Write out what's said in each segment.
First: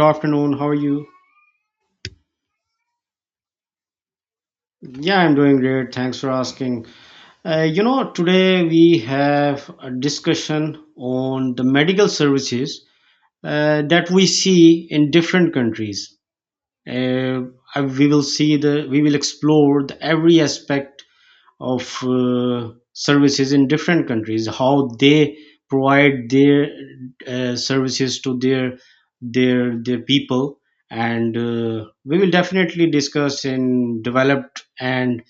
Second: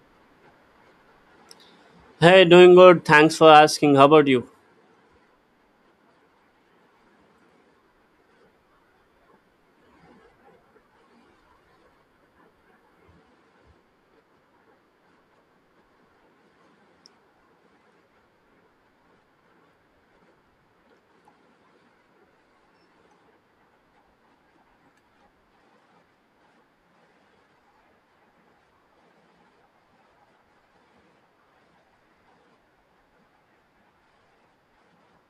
Good afternoon. How are you? Hey, doing good. Thanks for asking. How about you? Yeah, I'm doing great. Thanks for asking. Today we have a discussion on the medical services that we see in different countries. Uh, we will we will explore the every aspect of services in different countries, how they provide their services to their people, and we will definitely discuss in developed and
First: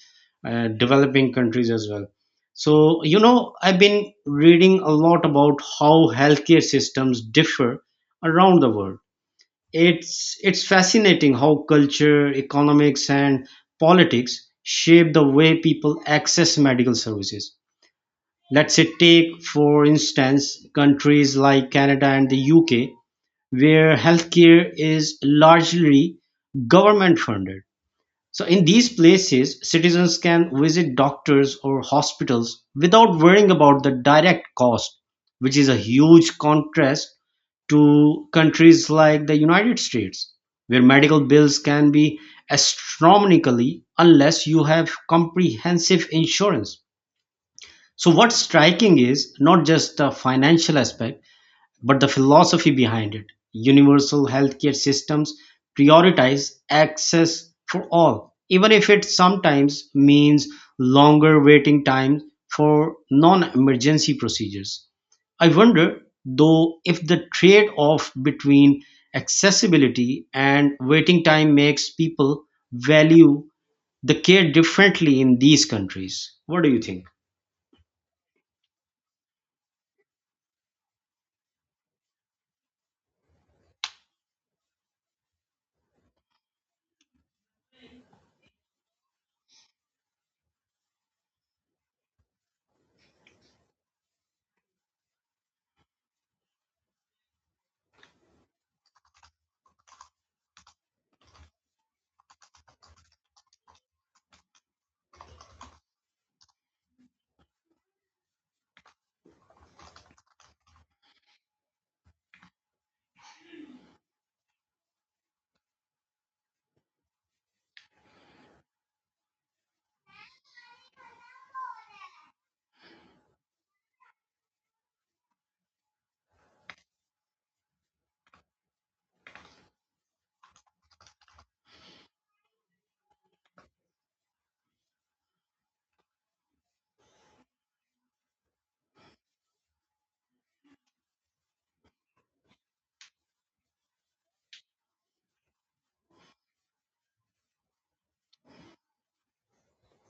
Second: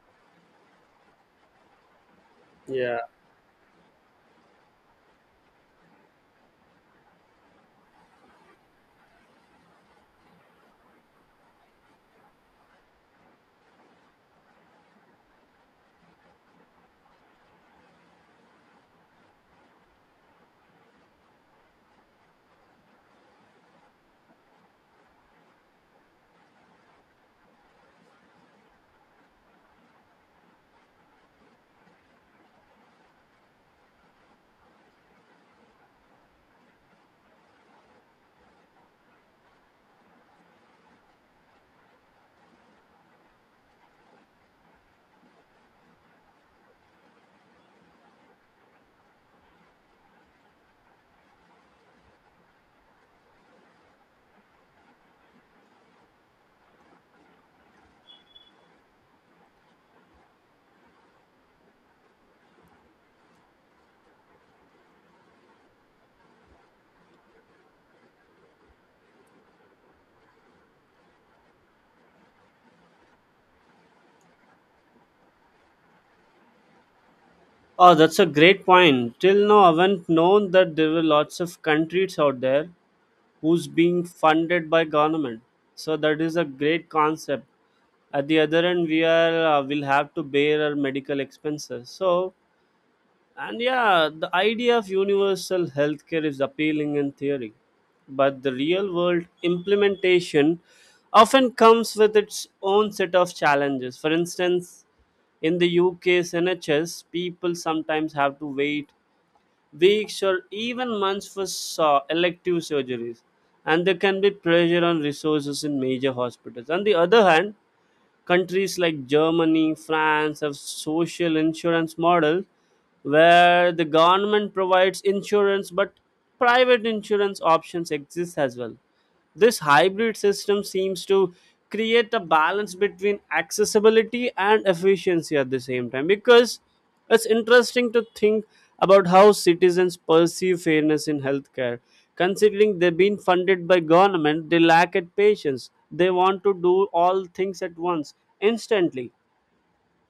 developing countries as well. Yeah. So I've been reading a lot about how healthcare systems differ around the world. It's fascinating how culture, economics, and politics shape the way people access medical services. Let's say, take for instance countries like Canada and the UK, where healthcare is largely government funded. So in these places, citizens can visit doctors or hospitals without worrying about the direct cost, which is a huge contrast to countries like the United States, where medical bills can be astronomically unless you have comprehensive insurance. So, what's striking is not just the financial aspect but the philosophy behind it. Universal healthcare systems prioritize access for all, even if it sometimes means longer waiting times for non emergency procedures. I wonder, though, if the trade off between accessibility and waiting time makes people value the care differently in these countries. What do you think? Oh, that's a great point. Till now, I haven't known that there were lots of countries out there who's being funded by government. So that is a great concept. At the other end, we are will have to bear our medical expenses. So and yeah, the idea of universal healthcare is appealing in theory, but the real world implementation often comes with its own set of challenges. For instance, in the UK's NHS, people sometimes have to wait weeks or even months for elective surgeries, and there can be pressure on resources in major hospitals. On the other hand, countries like Germany, France have social insurance models where the government provides insurance but private insurance options exist as well. This hybrid system seems to create a balance between accessibility and efficiency at the same time, because it's interesting to think about how citizens perceive fairness in healthcare. Considering they've been funded by government, they lack at patience. They want to do all things at once, instantly.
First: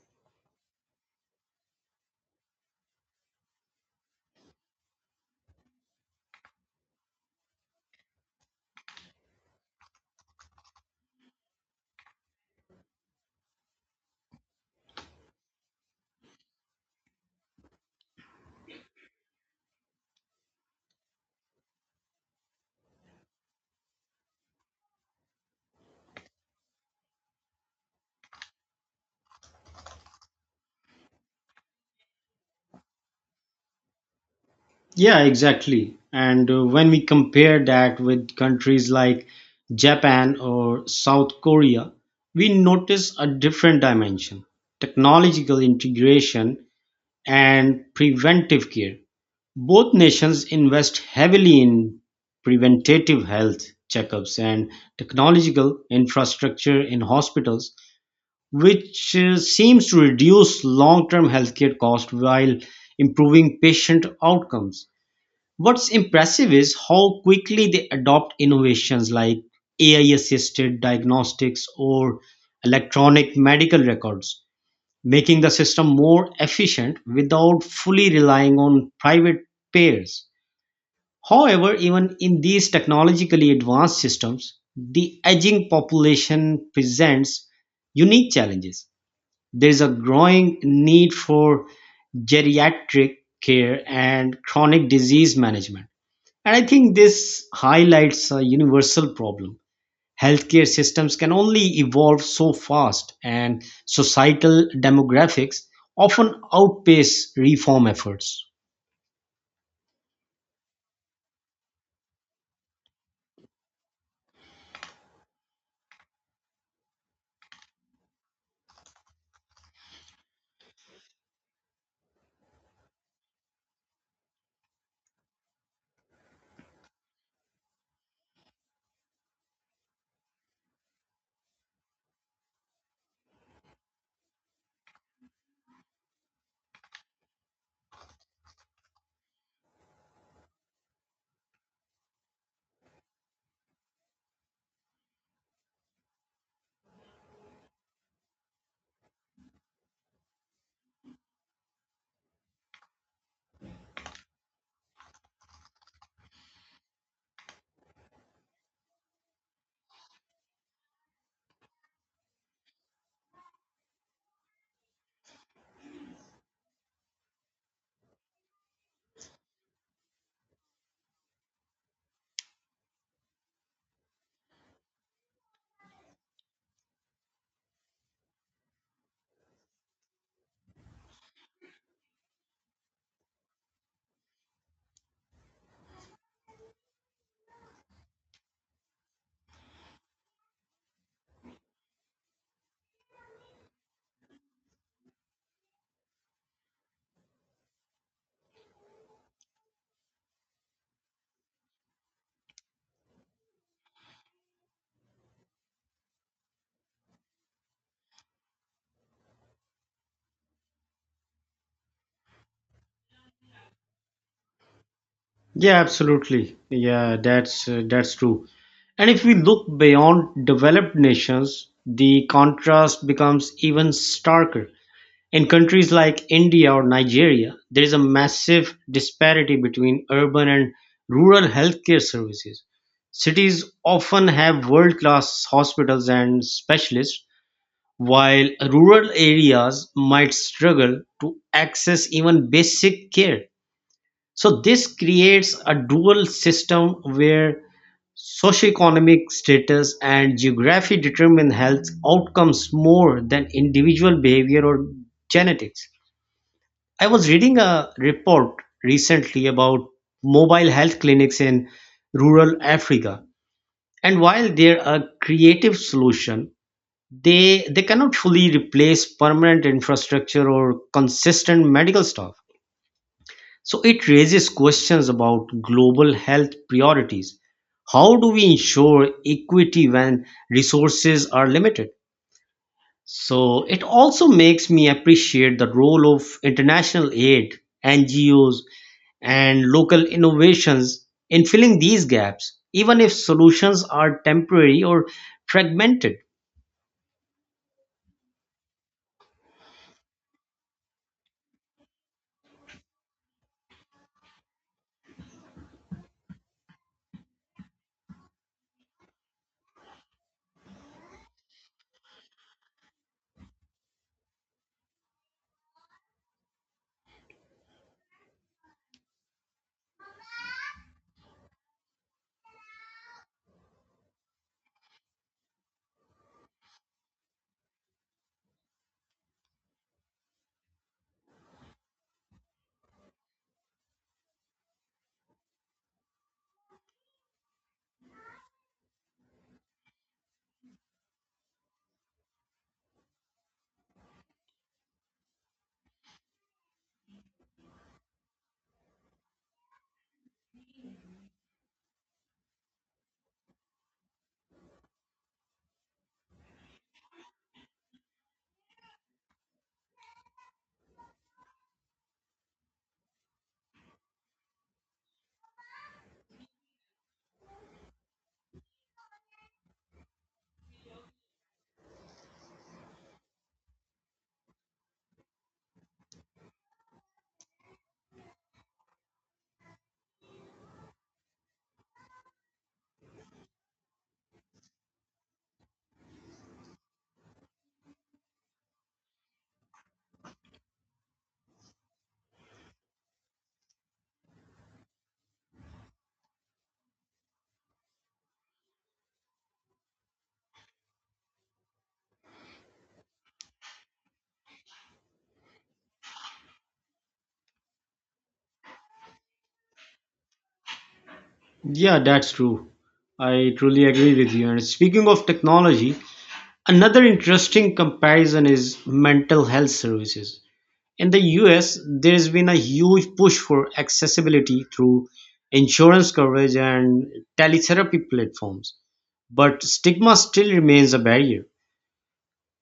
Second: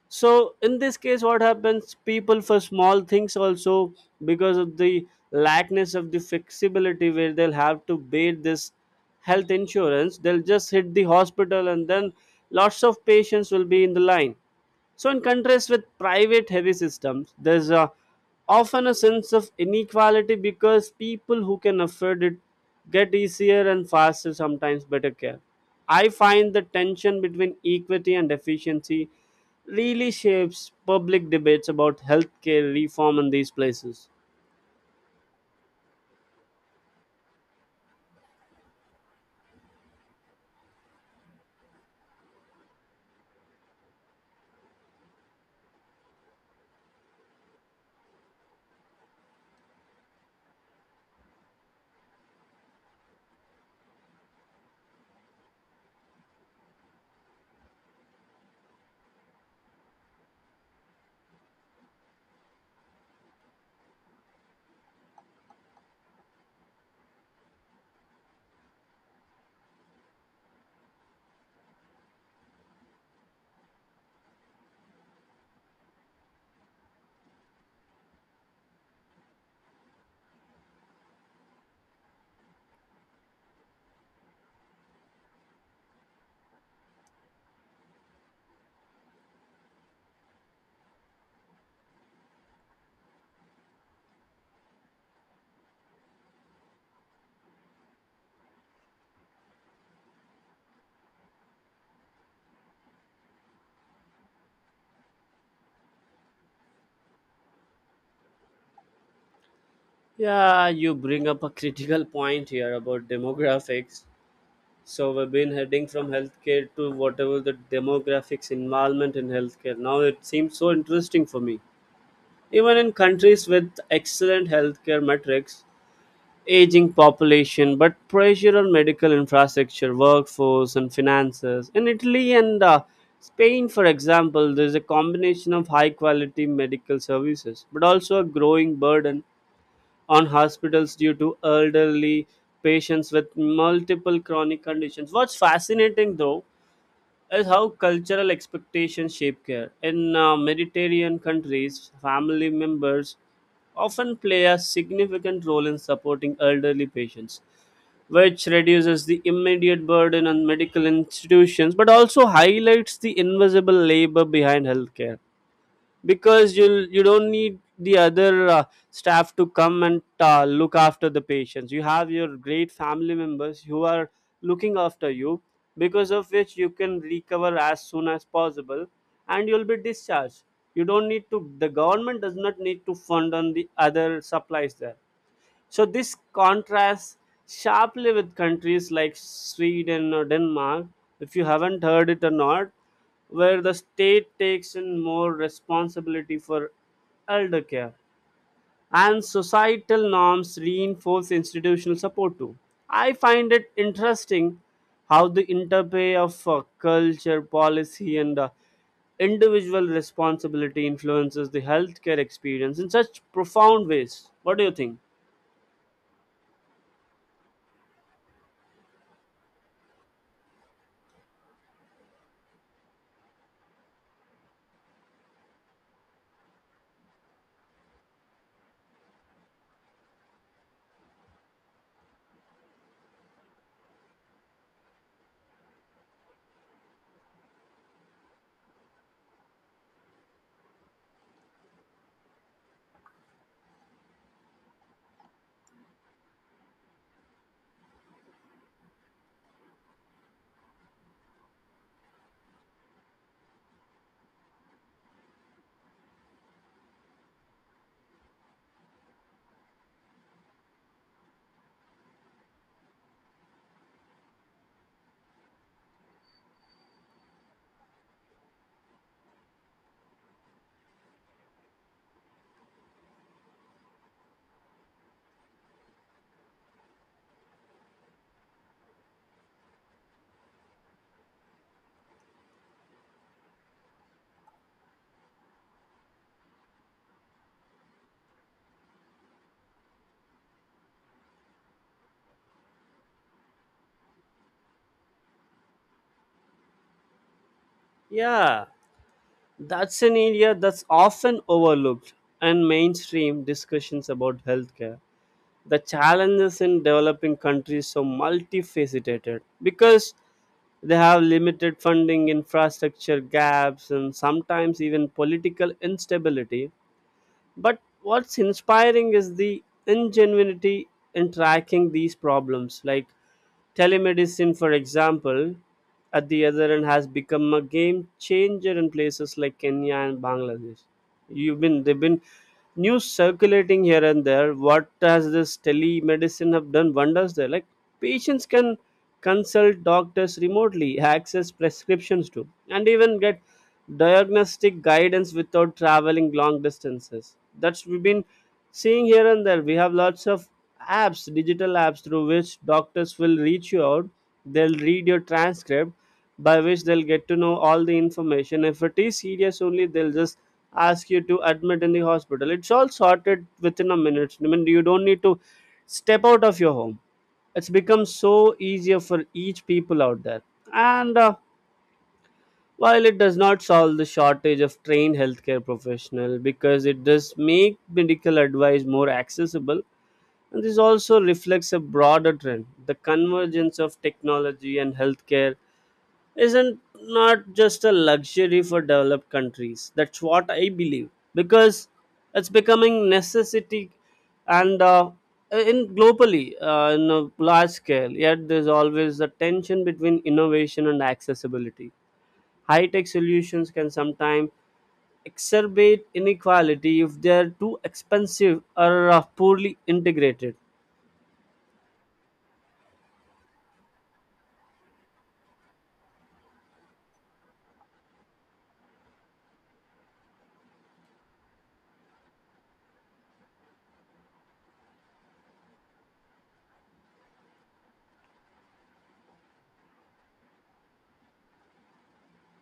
So in this case, what happens, people for small things also, because of the lackness of the flexibility where they'll have to pay this health insurance, they'll just hit the hospital, and then lots of patients will be in the line. So in contrast with private heavy systems, there's a often a sense of inequality because people who can afford it get easier and faster, sometimes better care. I find the tension between equity and efficiency really shapes public debates about healthcare reform in these places. Yeah, exactly. And when we compare that with countries like Japan or South Korea, we notice a different dimension: technological integration and preventive care. Both nations invest heavily in preventative health checkups and technological infrastructure in hospitals, which seems to reduce long term healthcare costs while improving patient outcomes. What's impressive is how quickly they adopt innovations like AI assisted diagnostics or electronic medical records, making the system more efficient without fully relying on private payers. However, even in these technologically advanced systems, the aging population presents unique challenges. There is a growing need for geriatric care and chronic disease management, and I think this highlights a universal problem. Healthcare systems can only evolve so fast, and societal demographics often outpace reform efforts. Yeah, you bring up a critical point here about demographics. So we've been heading from healthcare to whatever the demographics involvement in healthcare. Now it seems so interesting for me. Even in countries with excellent healthcare metrics, aging population, but pressure on medical infrastructure, workforce, and finances. In Italy and Spain, for example, there is a combination of high quality medical services, but also a growing burden on hospitals due to elderly patients with multiple chronic conditions. What's fascinating though is how cultural expectations shape care. In Mediterranean countries, family members often play a significant role in supporting elderly patients, which reduces the immediate burden on medical institutions but also highlights the invisible labor behind healthcare, because you don't need the other staff to come and look after the patients. You have your great family members who are looking after you, because of which you can recover as soon as possible and you'll be discharged. You don't need to, the government does not need to fund on the other supplies there. So this contrasts sharply with countries like Sweden or Denmark, if you haven't heard it or not, where the state takes in more responsibility for elder care and societal norms reinforce institutional support too. I find it interesting how the interplay of culture, policy, and individual responsibility influences the healthcare experience in such profound ways. What do you think? Yeah, absolutely. Yeah, that's true. And if we look beyond developed nations, the contrast becomes even starker. In countries like India or Nigeria, there is a massive disparity between urban and rural healthcare services. Cities often have world class hospitals and specialists, while rural areas might struggle to access even basic care. So, this creates a dual system where socioeconomic status and geography determine health outcomes more than individual behavior or genetics. I was reading a report recently about mobile health clinics in rural Africa. And while they're a creative solution, they cannot fully replace permanent infrastructure or consistent medical staff. So it raises questions about global health priorities. How do we ensure equity when resources are limited? So it also makes me appreciate the role of international aid, NGOs, and local innovations in filling these gaps, even if solutions are temporary or fragmented. Yeah, that's an area that's often overlooked in mainstream discussions about healthcare. The challenges in developing countries are multifaceted because they have limited funding, infrastructure gaps, and sometimes even political instability, but what's inspiring is the ingenuity in tracking these problems. Like telemedicine, for example, at the other end has become a game changer in places like Kenya and Bangladesh. You've been they've been news circulating here and there. What has this telemedicine have done wonders there? Like patients can consult doctors remotely, access prescriptions too, and even get diagnostic guidance without traveling long distances. That's we've been seeing here and there. We have lots of apps, digital apps through which doctors will reach you out. They'll read your transcript, by which they'll get to know all the information. If it is serious only, they'll just ask you to admit in the hospital. It's all sorted within a minute. I mean, you don't need to step out of your home. It's become so easier for each people out there. And While it does not solve the shortage of trained healthcare professionals, because it does make medical advice more accessible, and this also reflects a broader trend. The convergence of technology and healthcare isn't not just a luxury for developed countries. That's what I believe, because it's becoming necessity and in globally in a large scale. Yet there's always a tension between innovation and accessibility. High tech solutions can sometimes exacerbate inequality if they are too expensive or poorly integrated. Yeah, that's true. I truly agree with you. And speaking of technology, another interesting comparison is mental health services. In the US, there's been a huge push for accessibility through insurance coverage and teletherapy platforms, but stigma still remains a barrier.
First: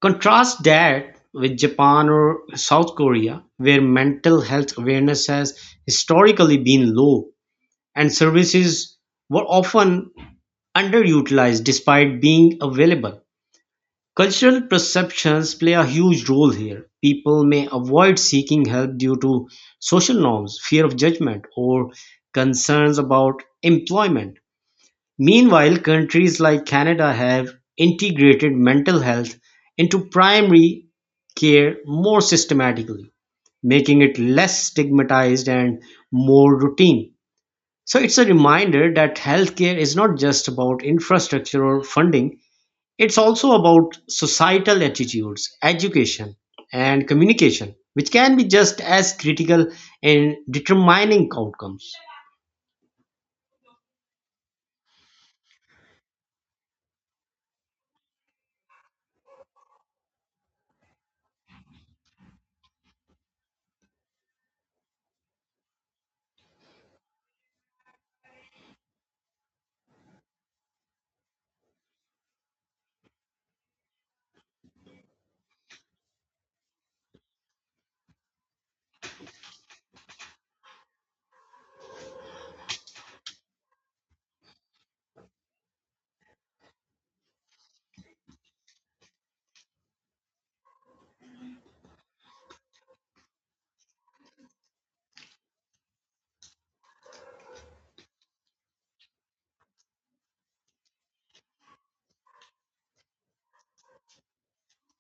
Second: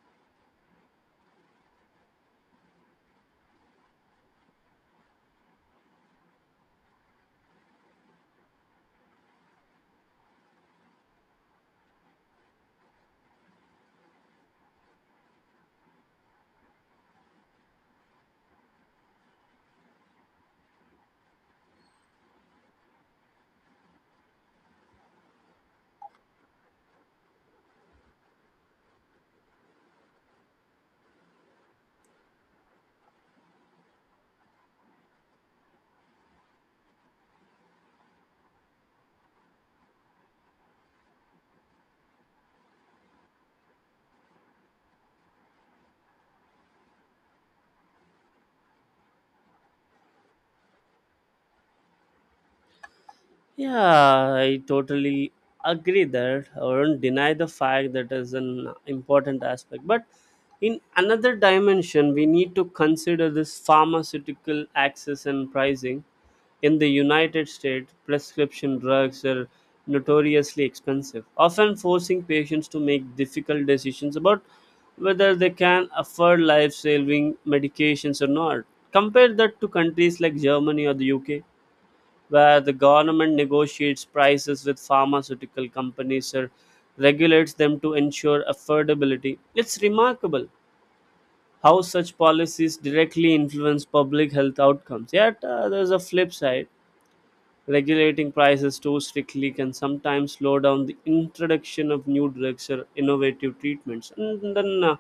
Contrast that with Japan or South Korea, where mental health awareness has historically been low and services were often underutilized despite being available. Cultural perceptions play a huge role here. People may avoid seeking help due to social norms, fear of judgment, or concerns about employment. Meanwhile, countries like Canada have integrated mental health into primary care more systematically, making it less stigmatized and more routine. So it's a reminder that healthcare is not just about infrastructure or funding, it's also about societal attitudes, education, and communication, which can be just as critical in determining outcomes. Yeah, I totally agree that I won't deny the fact that is an important aspect. But in another dimension, we need to consider this pharmaceutical access and pricing. In the United States, prescription drugs are notoriously expensive, often forcing patients to make difficult decisions about whether they can afford life saving medications or not. Compare that to countries like Germany or the UK where the government negotiates prices with pharmaceutical companies or regulates them to ensure affordability. It's remarkable how such policies directly influence public health outcomes. Yet, there's a flip side. Regulating prices too strictly can sometimes slow down the introduction of new drugs or innovative treatments. And then,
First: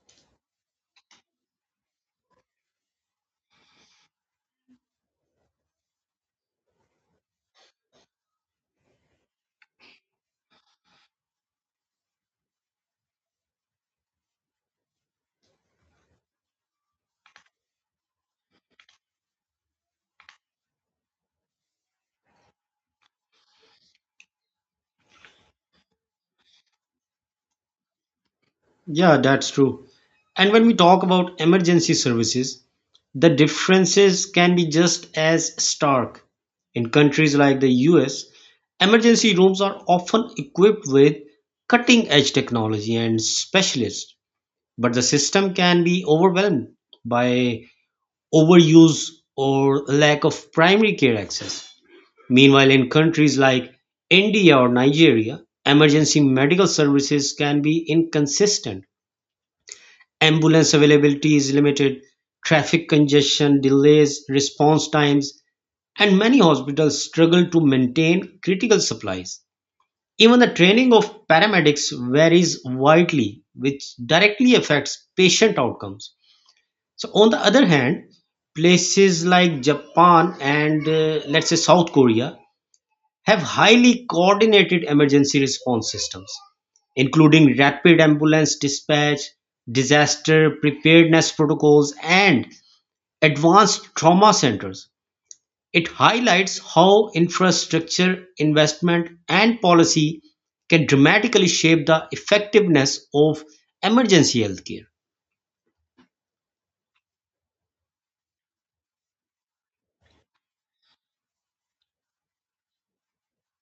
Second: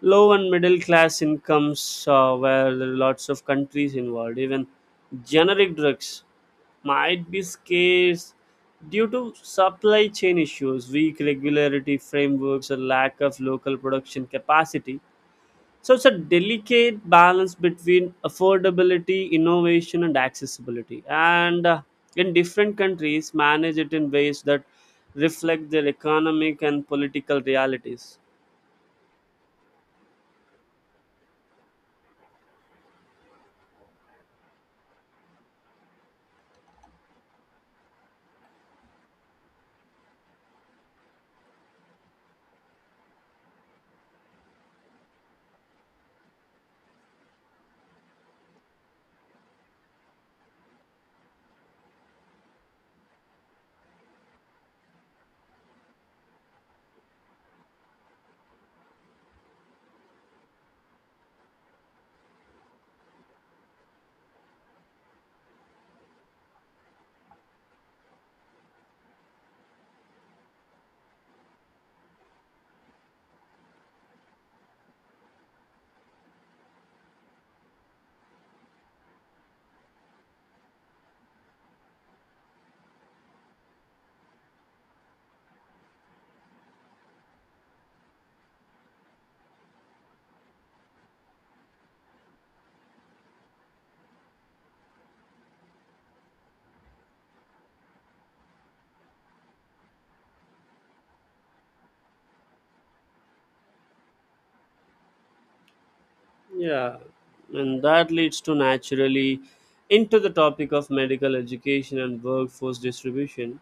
low and middle class incomes, where there are lots of countries involved, even generic drugs might be scarce due to supply chain issues, weak regularity frameworks, or lack of local production capacity. So it's a delicate balance between affordability, innovation, and accessibility. And in different countries, manage it in ways that reflect their economic and political realities. Yeah, that's true. And when we talk about emergency services, the differences can be just as stark. In countries like the US, emergency rooms are often equipped with cutting edge technology and specialists, but the system can be overwhelmed by overuse or lack of primary care access. Meanwhile, in countries like India or Nigeria, emergency medical services can be inconsistent. Ambulance availability is limited, traffic congestion delays response times, and many hospitals struggle to maintain critical supplies. Even the training of paramedics varies widely, which directly affects patient outcomes. So, on the other hand, places like Japan and let's say South Korea have highly coordinated emergency response systems, including rapid ambulance dispatch, disaster preparedness protocols, and advanced trauma centers. It highlights how infrastructure investment and policy can dramatically shape the effectiveness of emergency healthcare. Yeah, and that leads to naturally into the topic of medical education and workforce distribution.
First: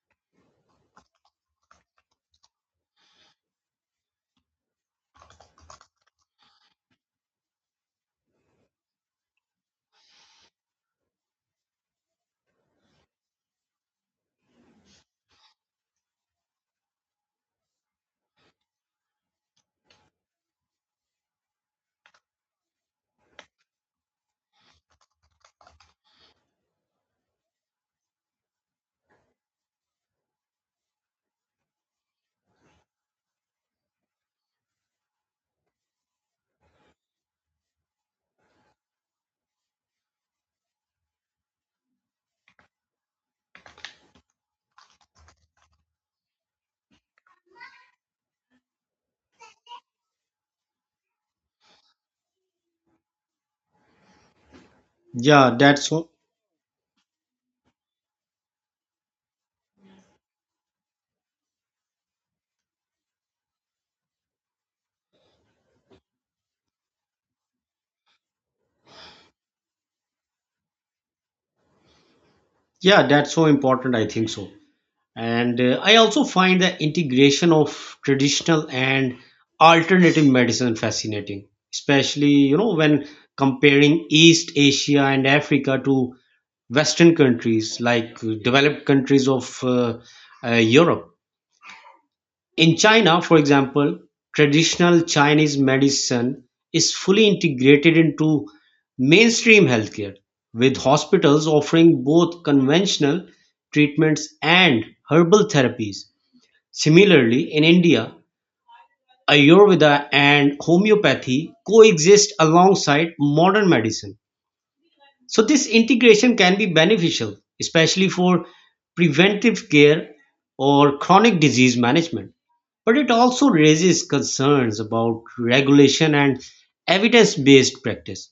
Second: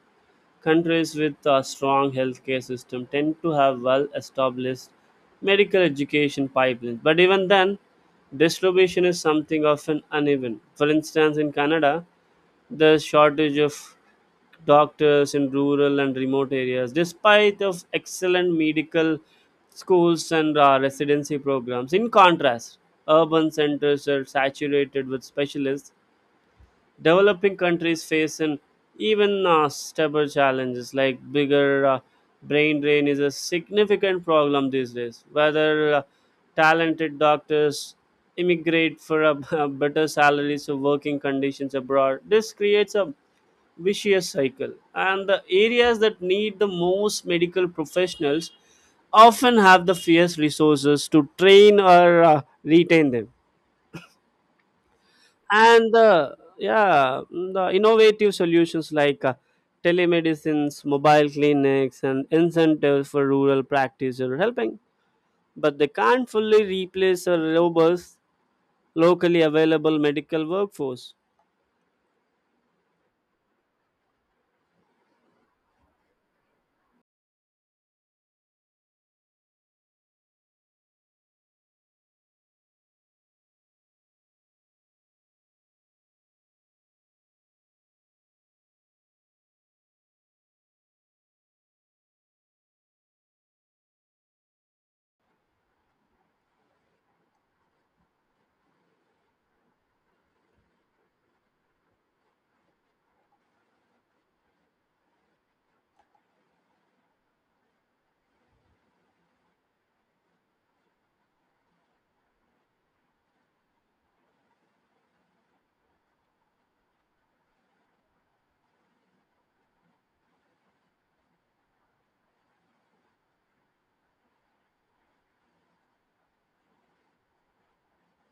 Countries with a strong healthcare system tend to have well established medical education pipelines. But even then, distribution is something often uneven. For instance, in Canada, the shortage of doctors in rural and remote areas, despite of excellent medical schools and residency programs. In contrast, urban centers are saturated with specialists. Developing countries face an even stubborn challenges like bigger brain drain is a significant problem these days. Whether talented doctors immigrate for a, a better salaries or working conditions abroad, this creates a vicious cycle. And the areas that need the most medical professionals often have the fierce resources to train or retain them. Yeah, that's And so. The innovative solutions like telemedicines, mobile clinics, and incentives for rural practice are helping, but they can't fully replace a robust locally available medical workforce. Yeah, that's so important. I think so. And I also find the integration of traditional and alternative medicine fascinating, especially when comparing East Asia and Africa to Western countries like developed countries of Europe. In China, for example, traditional Chinese medicine is fully integrated into mainstream healthcare, with hospitals offering both conventional treatments and herbal therapies. Similarly, in India, Ayurveda and homeopathy coexist alongside modern medicine. So, this integration can be beneficial, especially for preventive care or chronic disease management. But it also raises concerns about regulation and evidence based practice.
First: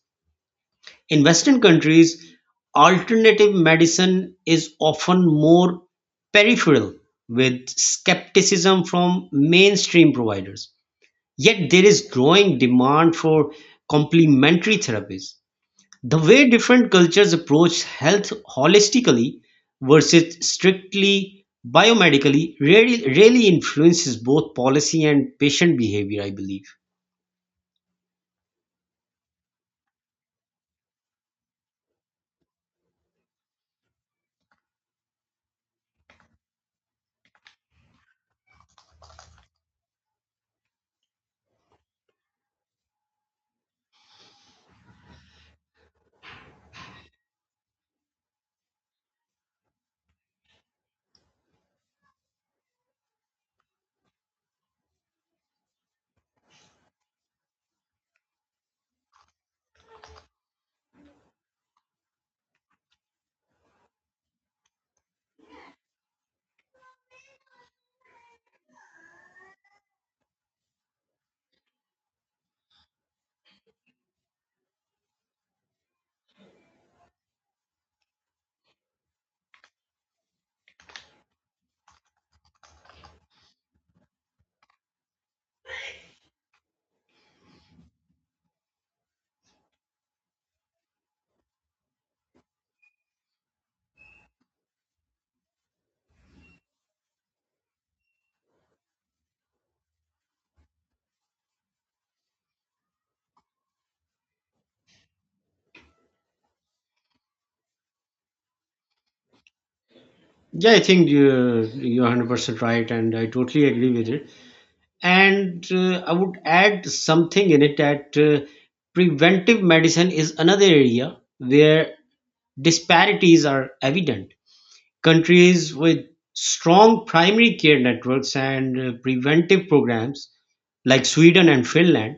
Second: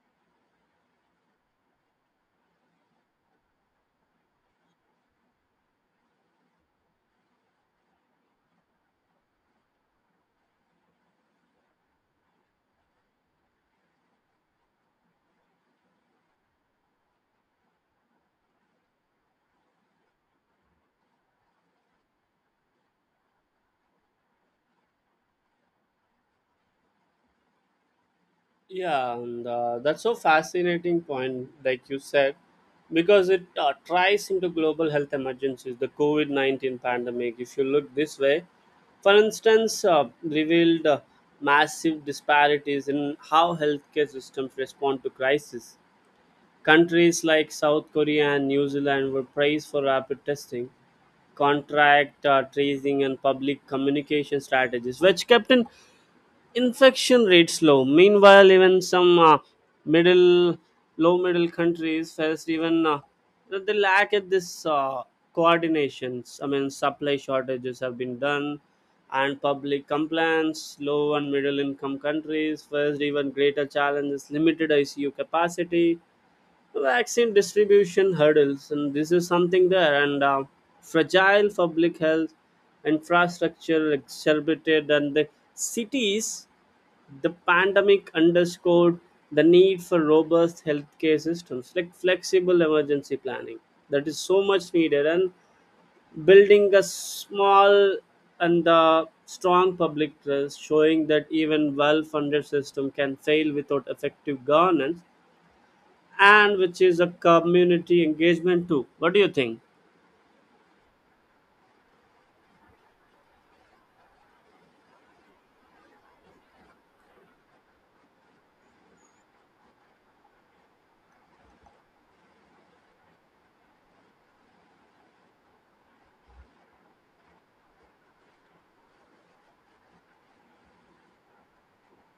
In Western countries, alternative medicine is often more peripheral, with skepticism from mainstream providers. Yet there is growing demand for complementary therapies. The way different cultures approach health holistically versus strictly biomedically really, really influences both policy and patient behavior, I believe. Yeah, and That's so fascinating point, like you said, because it ties into global health emergencies, the COVID 19 pandemic. If you look this way, for instance, revealed massive disparities in how healthcare systems respond to crisis. Countries like South Korea and New Zealand were praised for rapid testing, contract tracing, and public communication strategies, which kept in infection rates low. Meanwhile, even some middle, low middle countries face even the lack of this coordinations. I mean, supply shortages have been done, and public complaints. Low and middle income countries face even greater challenges. Limited ICU capacity, vaccine distribution hurdles, and this is something there. And Fragile public health infrastructure exacerbated, and the cities the pandemic underscored the need for robust healthcare systems, like flexible emergency planning, that is so much needed, and building a small and strong public trust, showing that even well-funded system can fail without effective governance, and which is a community engagement too. What do you think? Yeah, I think you're 100% right, and I totally agree with it. And I would add something in it that preventive medicine is another area where disparities are evident. Countries with strong primary care networks and preventive programs, like Sweden and Finland,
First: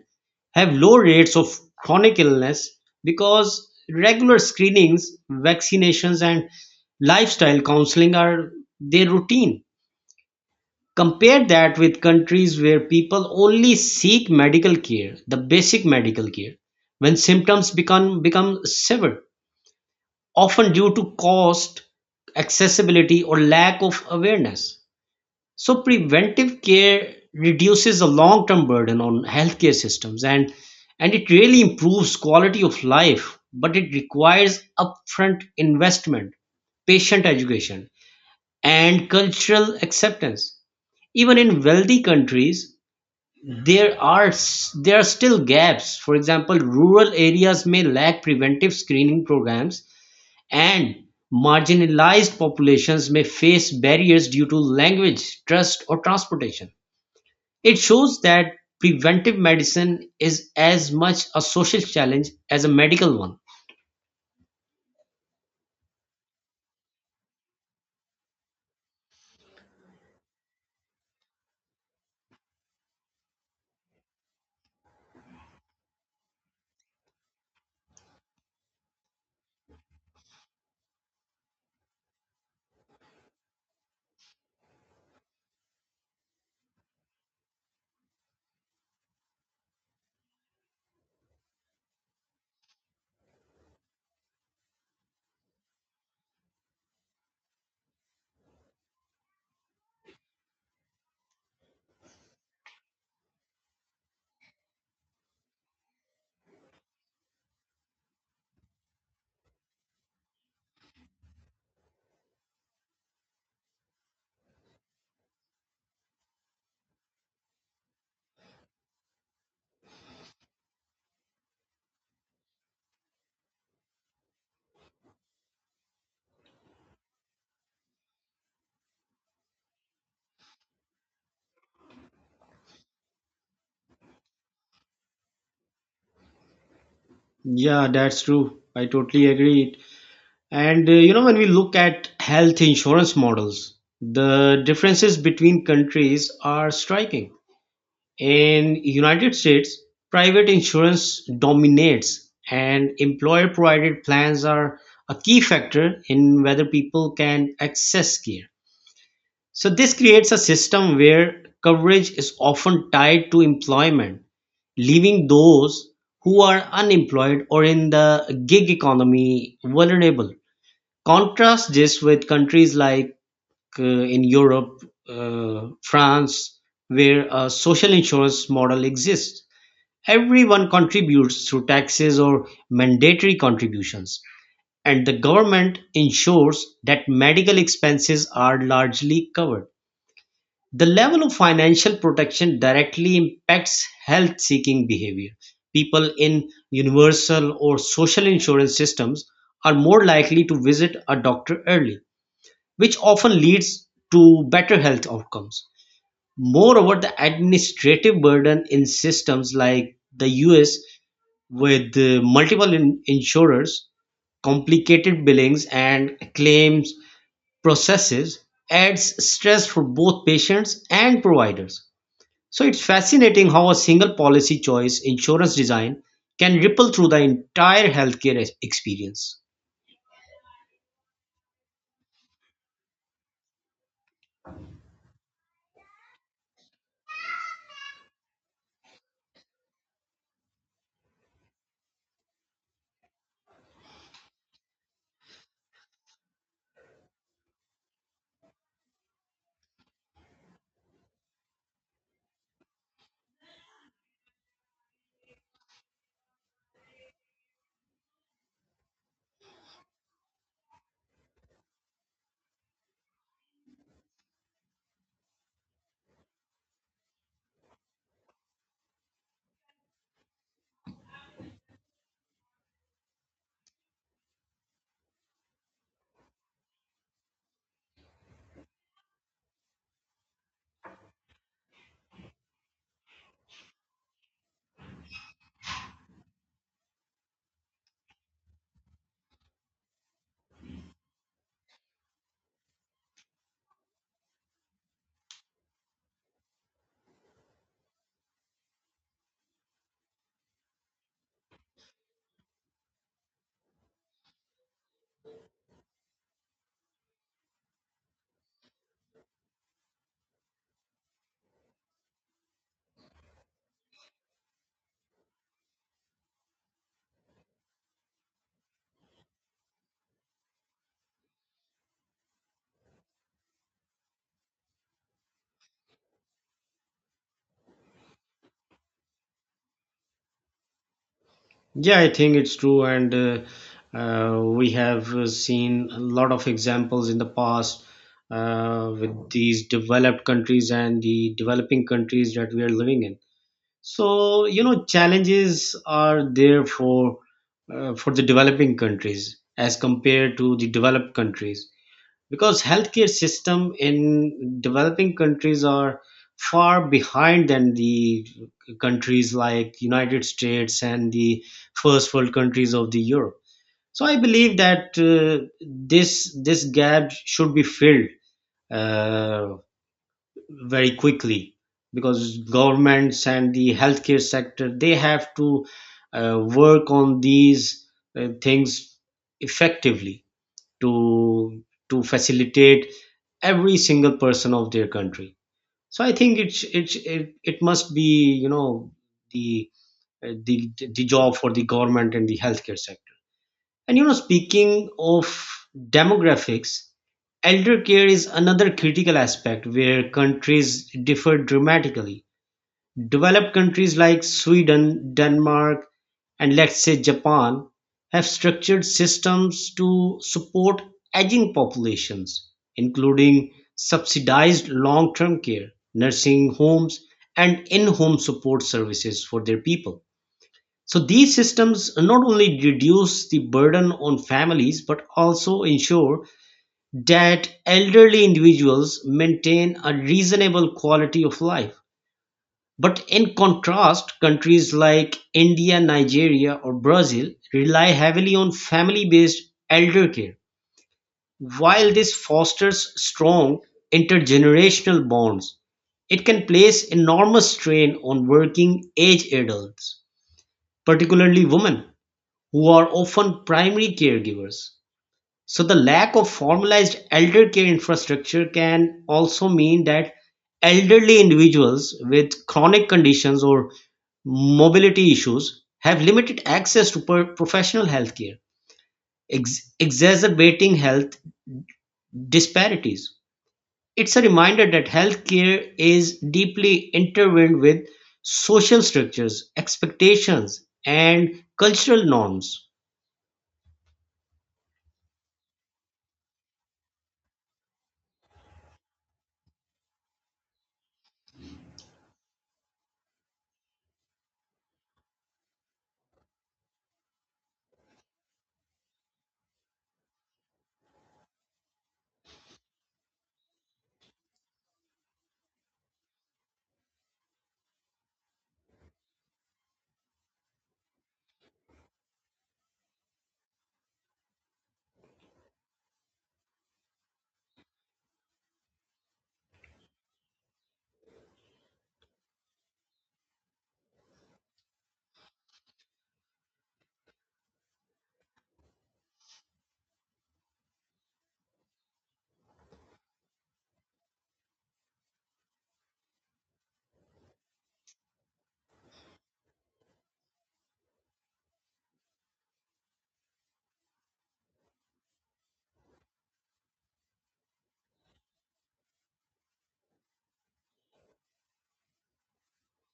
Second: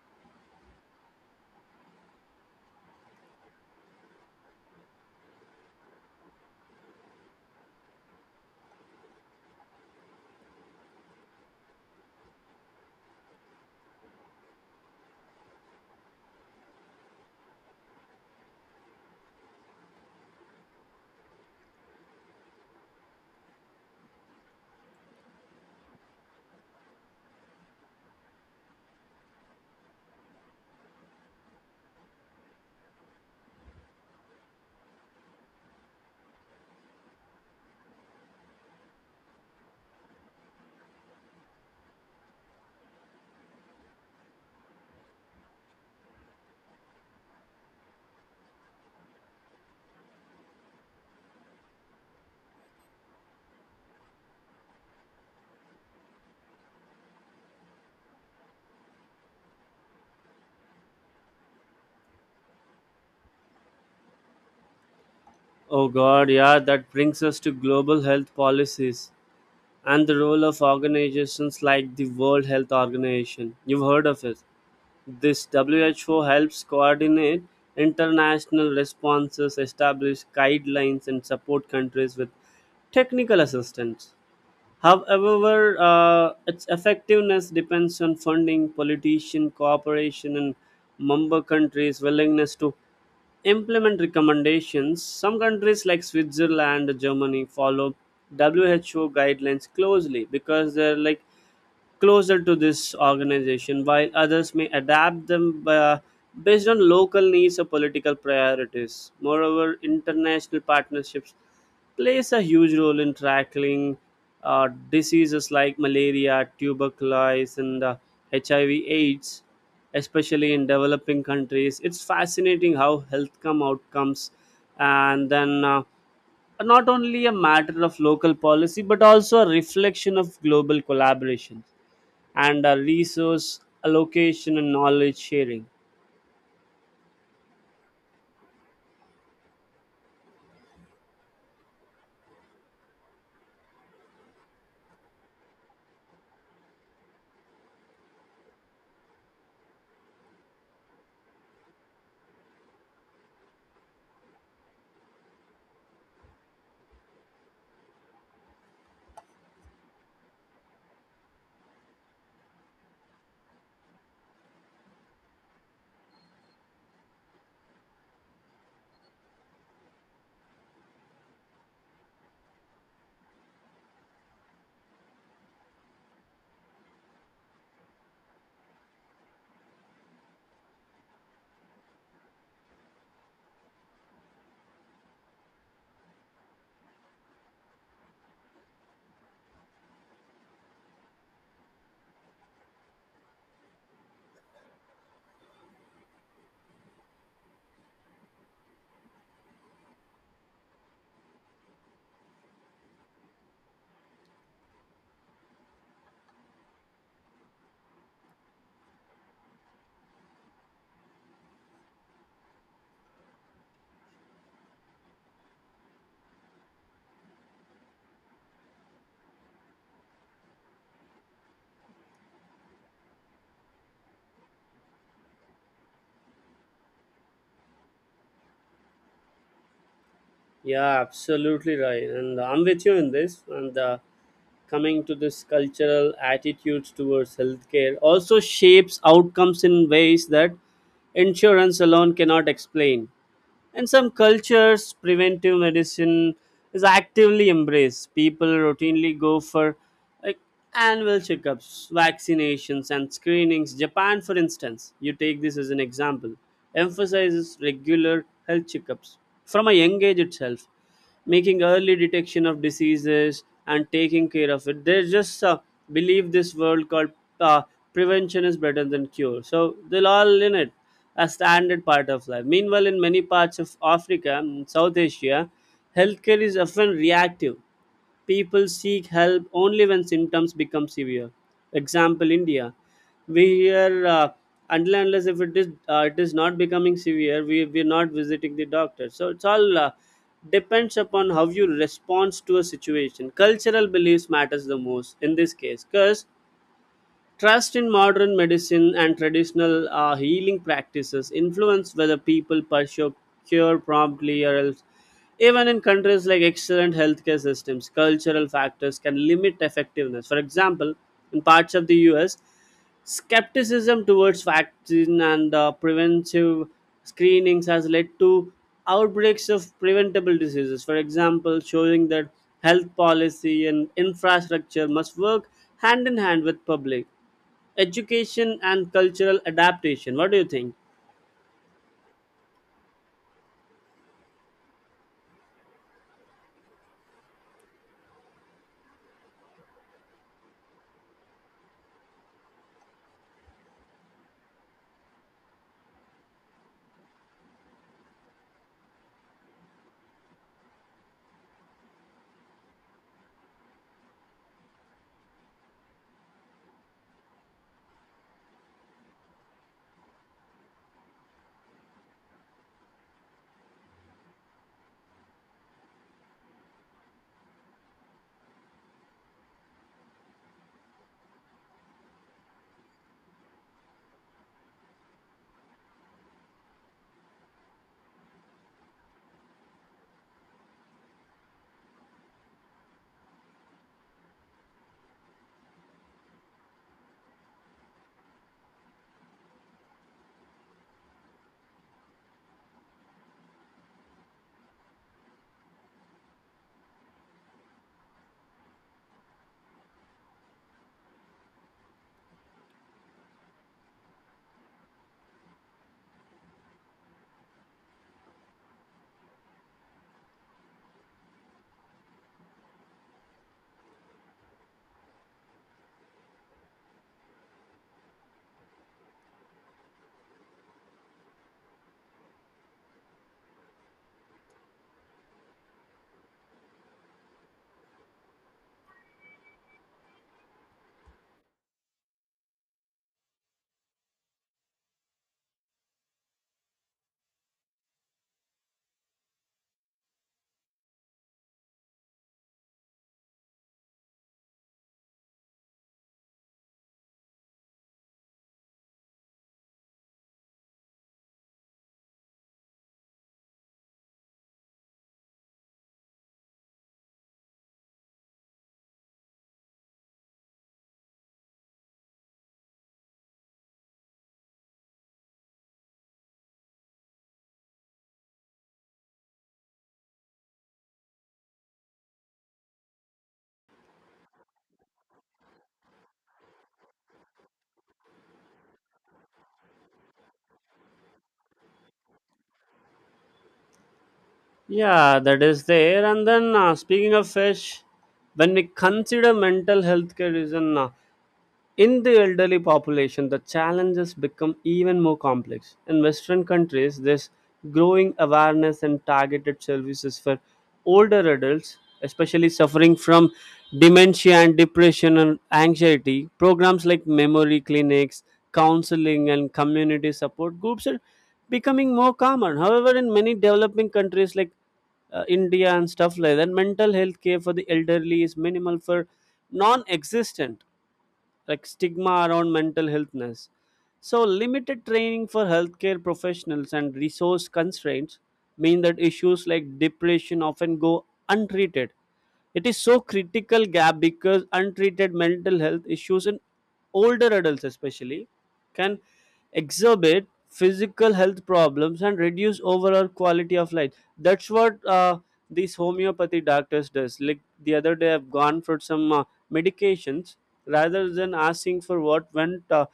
have low rates of chronic illness because regular screenings, vaccinations, and lifestyle counseling are their routine. Compare that with countries where people only seek medical care, the basic medical care, when symptoms become severe, often due to cost, accessibility, or lack of awareness. So preventive care reduces the long-term burden on healthcare systems, and it really improves quality of life, but it requires upfront investment, patient education, and cultural acceptance. Even in wealthy countries, there are still gaps. For example, rural areas may lack preventive screening programs, and marginalized populations may face barriers due to language, trust, or transportation. It shows that preventive medicine is as much a social challenge as a medical one. Oh God, yeah, that brings us to global health policies and the role of organizations like the World Health Organization. You've heard of it. This WHO helps coordinate international responses, establish guidelines, and support countries with technical assistance. However, its effectiveness depends on funding, politician cooperation, and member countries' willingness to implement recommendations. Some countries like Switzerland, Germany follow WHO guidelines closely because they're like closer to this organization, while others may adapt them by, based on local needs or political priorities. Moreover, international partnerships plays a huge role in tackling diseases like malaria, tuberculosis, and HIV/AIDS, especially in developing countries. It's fascinating how health come outcomes, and then. Are not only a matter of local policy but also a reflection of global collaboration and resource allocation and knowledge sharing. Yeah, that's true. I totally agree. And when we look at health insurance models, the differences between countries are striking. In United States, private insurance dominates, and employer-provided plans are a key factor in whether people can access care. So this creates a system where coverage is often tied to employment, leaving those who are unemployed or in the gig economy vulnerable. Contrast this with countries like in Europe, France, where a social insurance model exists. Everyone contributes through taxes or mandatory contributions, and the government ensures that medical expenses are largely covered. The level of financial protection directly impacts health seeking behavior. People in universal or social insurance systems are more likely to visit a doctor early, which often leads to better health outcomes. Moreover, the administrative burden in systems like the US, with insurers, complicated billings, and claims processes, adds stress for both patients and providers. So it's fascinating how a single policy choice, insurance design, can ripple through the entire healthcare experience. Yeah, absolutely right. And I'm with you in this. And Coming to this cultural attitudes towards healthcare also shapes outcomes in ways that insurance alone cannot explain. In some cultures, preventive medicine is actively embraced. People routinely go for like annual checkups, vaccinations, and screenings. Japan, for instance, you take this as an example, emphasizes regular health checkups from a young age itself, making early detection of diseases and taking care of it. They just believe this world called uh, prevention is better than cure. So they'll all in it a standard part of life. Meanwhile, in many parts of Africa and South Asia, healthcare is often reactive. People seek help only when symptoms become severe. Example India. We here until and unless if it is it is not becoming severe, we are not visiting the doctor. So it's all depends upon how you respond to a situation. Cultural beliefs matters the most in this case, because trust in modern medicine and traditional healing practices influence whether people pursue cure promptly or else. Even in countries like excellent healthcare systems, cultural factors can limit effectiveness. For example, in parts of the US, skepticism towards vaccine and preventive screenings has led to outbreaks of preventable diseases. For example, showing that health policy and infrastructure must work hand in hand with public education and cultural adaptation. What do you think? Yeah, I think it's true, and we have seen a lot of examples in the past with these developed countries and the developing countries that we are living in. So, you know, challenges are there for the developing countries as compared to the developed countries, because healthcare system in developing countries are far behind than the countries like United States and the first world countries of the Europe. So I believe that this gap should be filled uh, very quickly, because governments and the healthcare sector, they have to uh, work on these things effectively to facilitate every single person of their country. So I think it must be, you know, the uh, the the job for the government and the healthcare sector. And you know, speaking of demographics, elder care is another critical aspect where countries differ dramatically. Developed countries like Sweden, Denmark, and let's say Japan have structured systems to support aging populations, including subsidized long term care, nursing homes, and in home support services for their people. So these systems not only reduce the burden on families but also ensure that elderly individuals maintain a reasonable quality of life. But in contrast, countries like India, Nigeria, or Brazil rely heavily on family based elder care. While this fosters strong intergenerational bonds, it can place enormous strain on working age adults, particularly women, who are often primary caregivers. So the lack of formalized elder care infrastructure can also mean that elderly individuals with chronic conditions or mobility issues have limited access to professional healthcare, exacerbating health disparities. It's a reminder that healthcare is deeply intertwined with social structures, expectations, and cultural norms. Yeah, that is there. And then, speaking of fish, when we consider mental health care is an in the elderly population, the challenges become even more complex. In Western countries, there's growing awareness and targeted services for older adults, especially suffering from dementia and depression and anxiety. Programs like memory clinics, counseling, and community support groups are becoming more common. However, in many developing countries like India and stuff like that, mental health care for the elderly is minimal for non existent, like stigma around mental healthness. So, limited training for healthcare professionals and resource constraints mean that issues like depression often go untreated. It is so critical gap because untreated mental health issues in older adults, especially, can exacerbate physical health problems and reduce overall quality of life. That's what these homeopathy doctors does. Like the other day, I've gone for some medications, rather than asking for what went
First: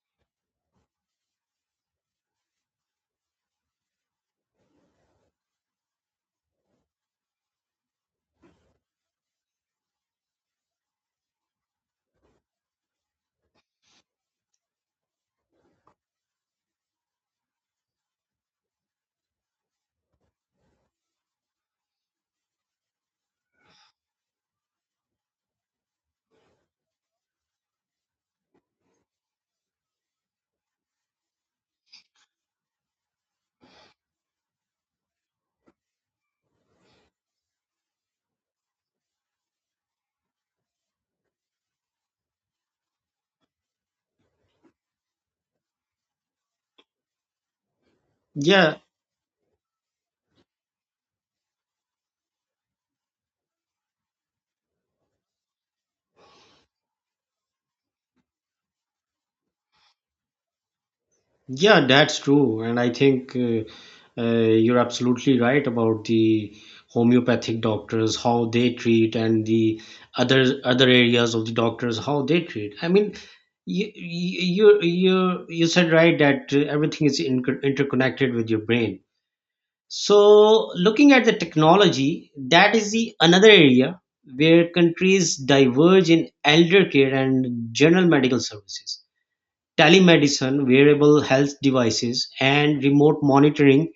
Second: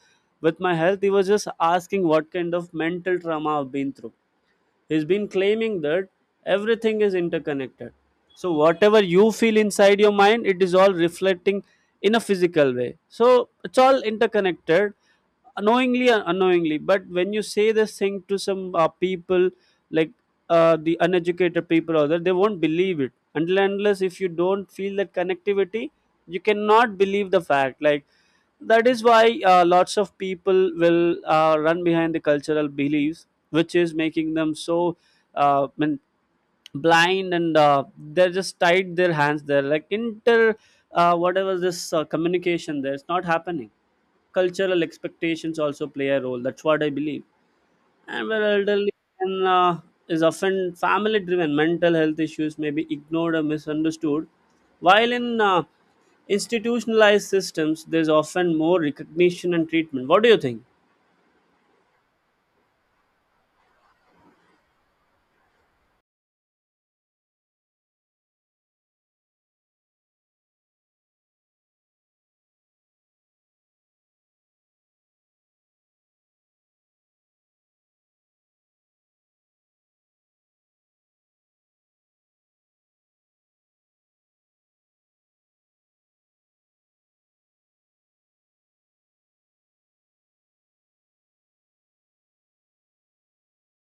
with my health, he was just asking what kind of mental trauma I've been through. He's been claiming that everything is interconnected. So whatever you feel inside your mind, it is all reflecting in a physical way. So it's all interconnected, knowingly or unknowingly. But when you say this thing to some people, like the uneducated people, or that they won't believe it until and unless if you don't feel that connectivity, you cannot believe the fact. Like that is why lots of people will run behind the cultural beliefs, which is making them so mean blind, and they're just tied their hands there like inter whatever this communication there, it's not happening. Cultural expectations also play a role. That's what I believe. And where Yeah. elderly and, is often family driven, mental health issues may be ignored or misunderstood. While in institutionalized systems, there's often more recognition and treatment. What do you think? Yeah, that's true. And I think uh, you're absolutely right about the homeopathic doctors, how they treat, and the other areas of the doctors, how they treat. I mean, you said right that everything is interconnected with your brain. So, looking at the technology, that is the another area where countries diverge in elder care and general medical services. Telemedicine, wearable health devices, and remote monitoring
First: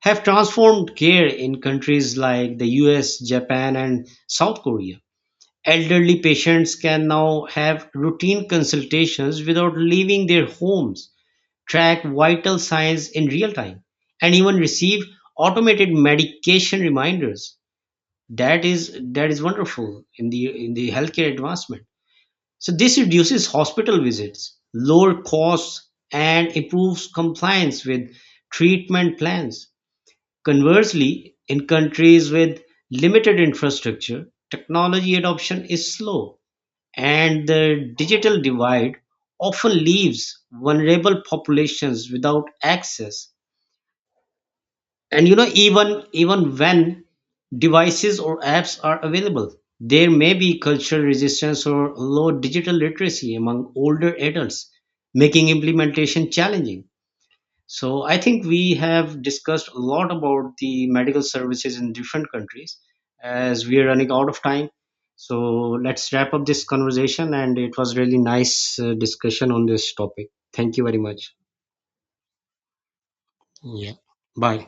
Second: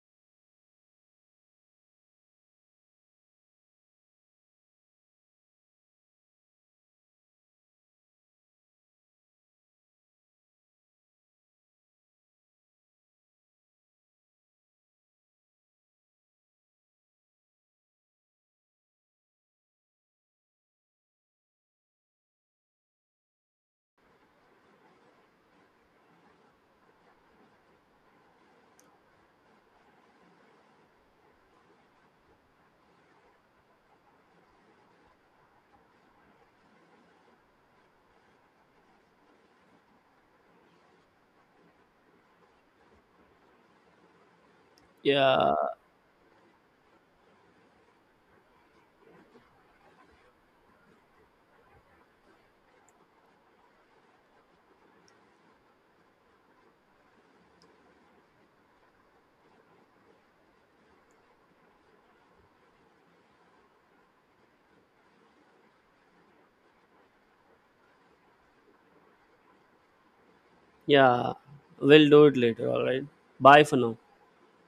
have transformed care in countries like the US, Japan, and South Korea. Elderly patients can now have routine consultations without leaving their homes, track vital signs in real time, and even receive automated medication reminders. That is wonderful in the healthcare advancement. So this reduces hospital visits, lower costs, and improves compliance with treatment plans. Conversely, in countries with limited infrastructure, technology adoption is slow, and the digital divide often leaves vulnerable populations without access. And you know, Yeah, even even when devices or apps are available, there may be cultural resistance or low digital literacy among older adults, making implementation challenging. So I think we have discussed a lot about the medical services in different countries. As we are running out of time, so let's wrap up this conversation. And it was really nice discussion on this topic. Thank you very much. yeah, we'll do it later. All right. Bye for Yeah, now. bye.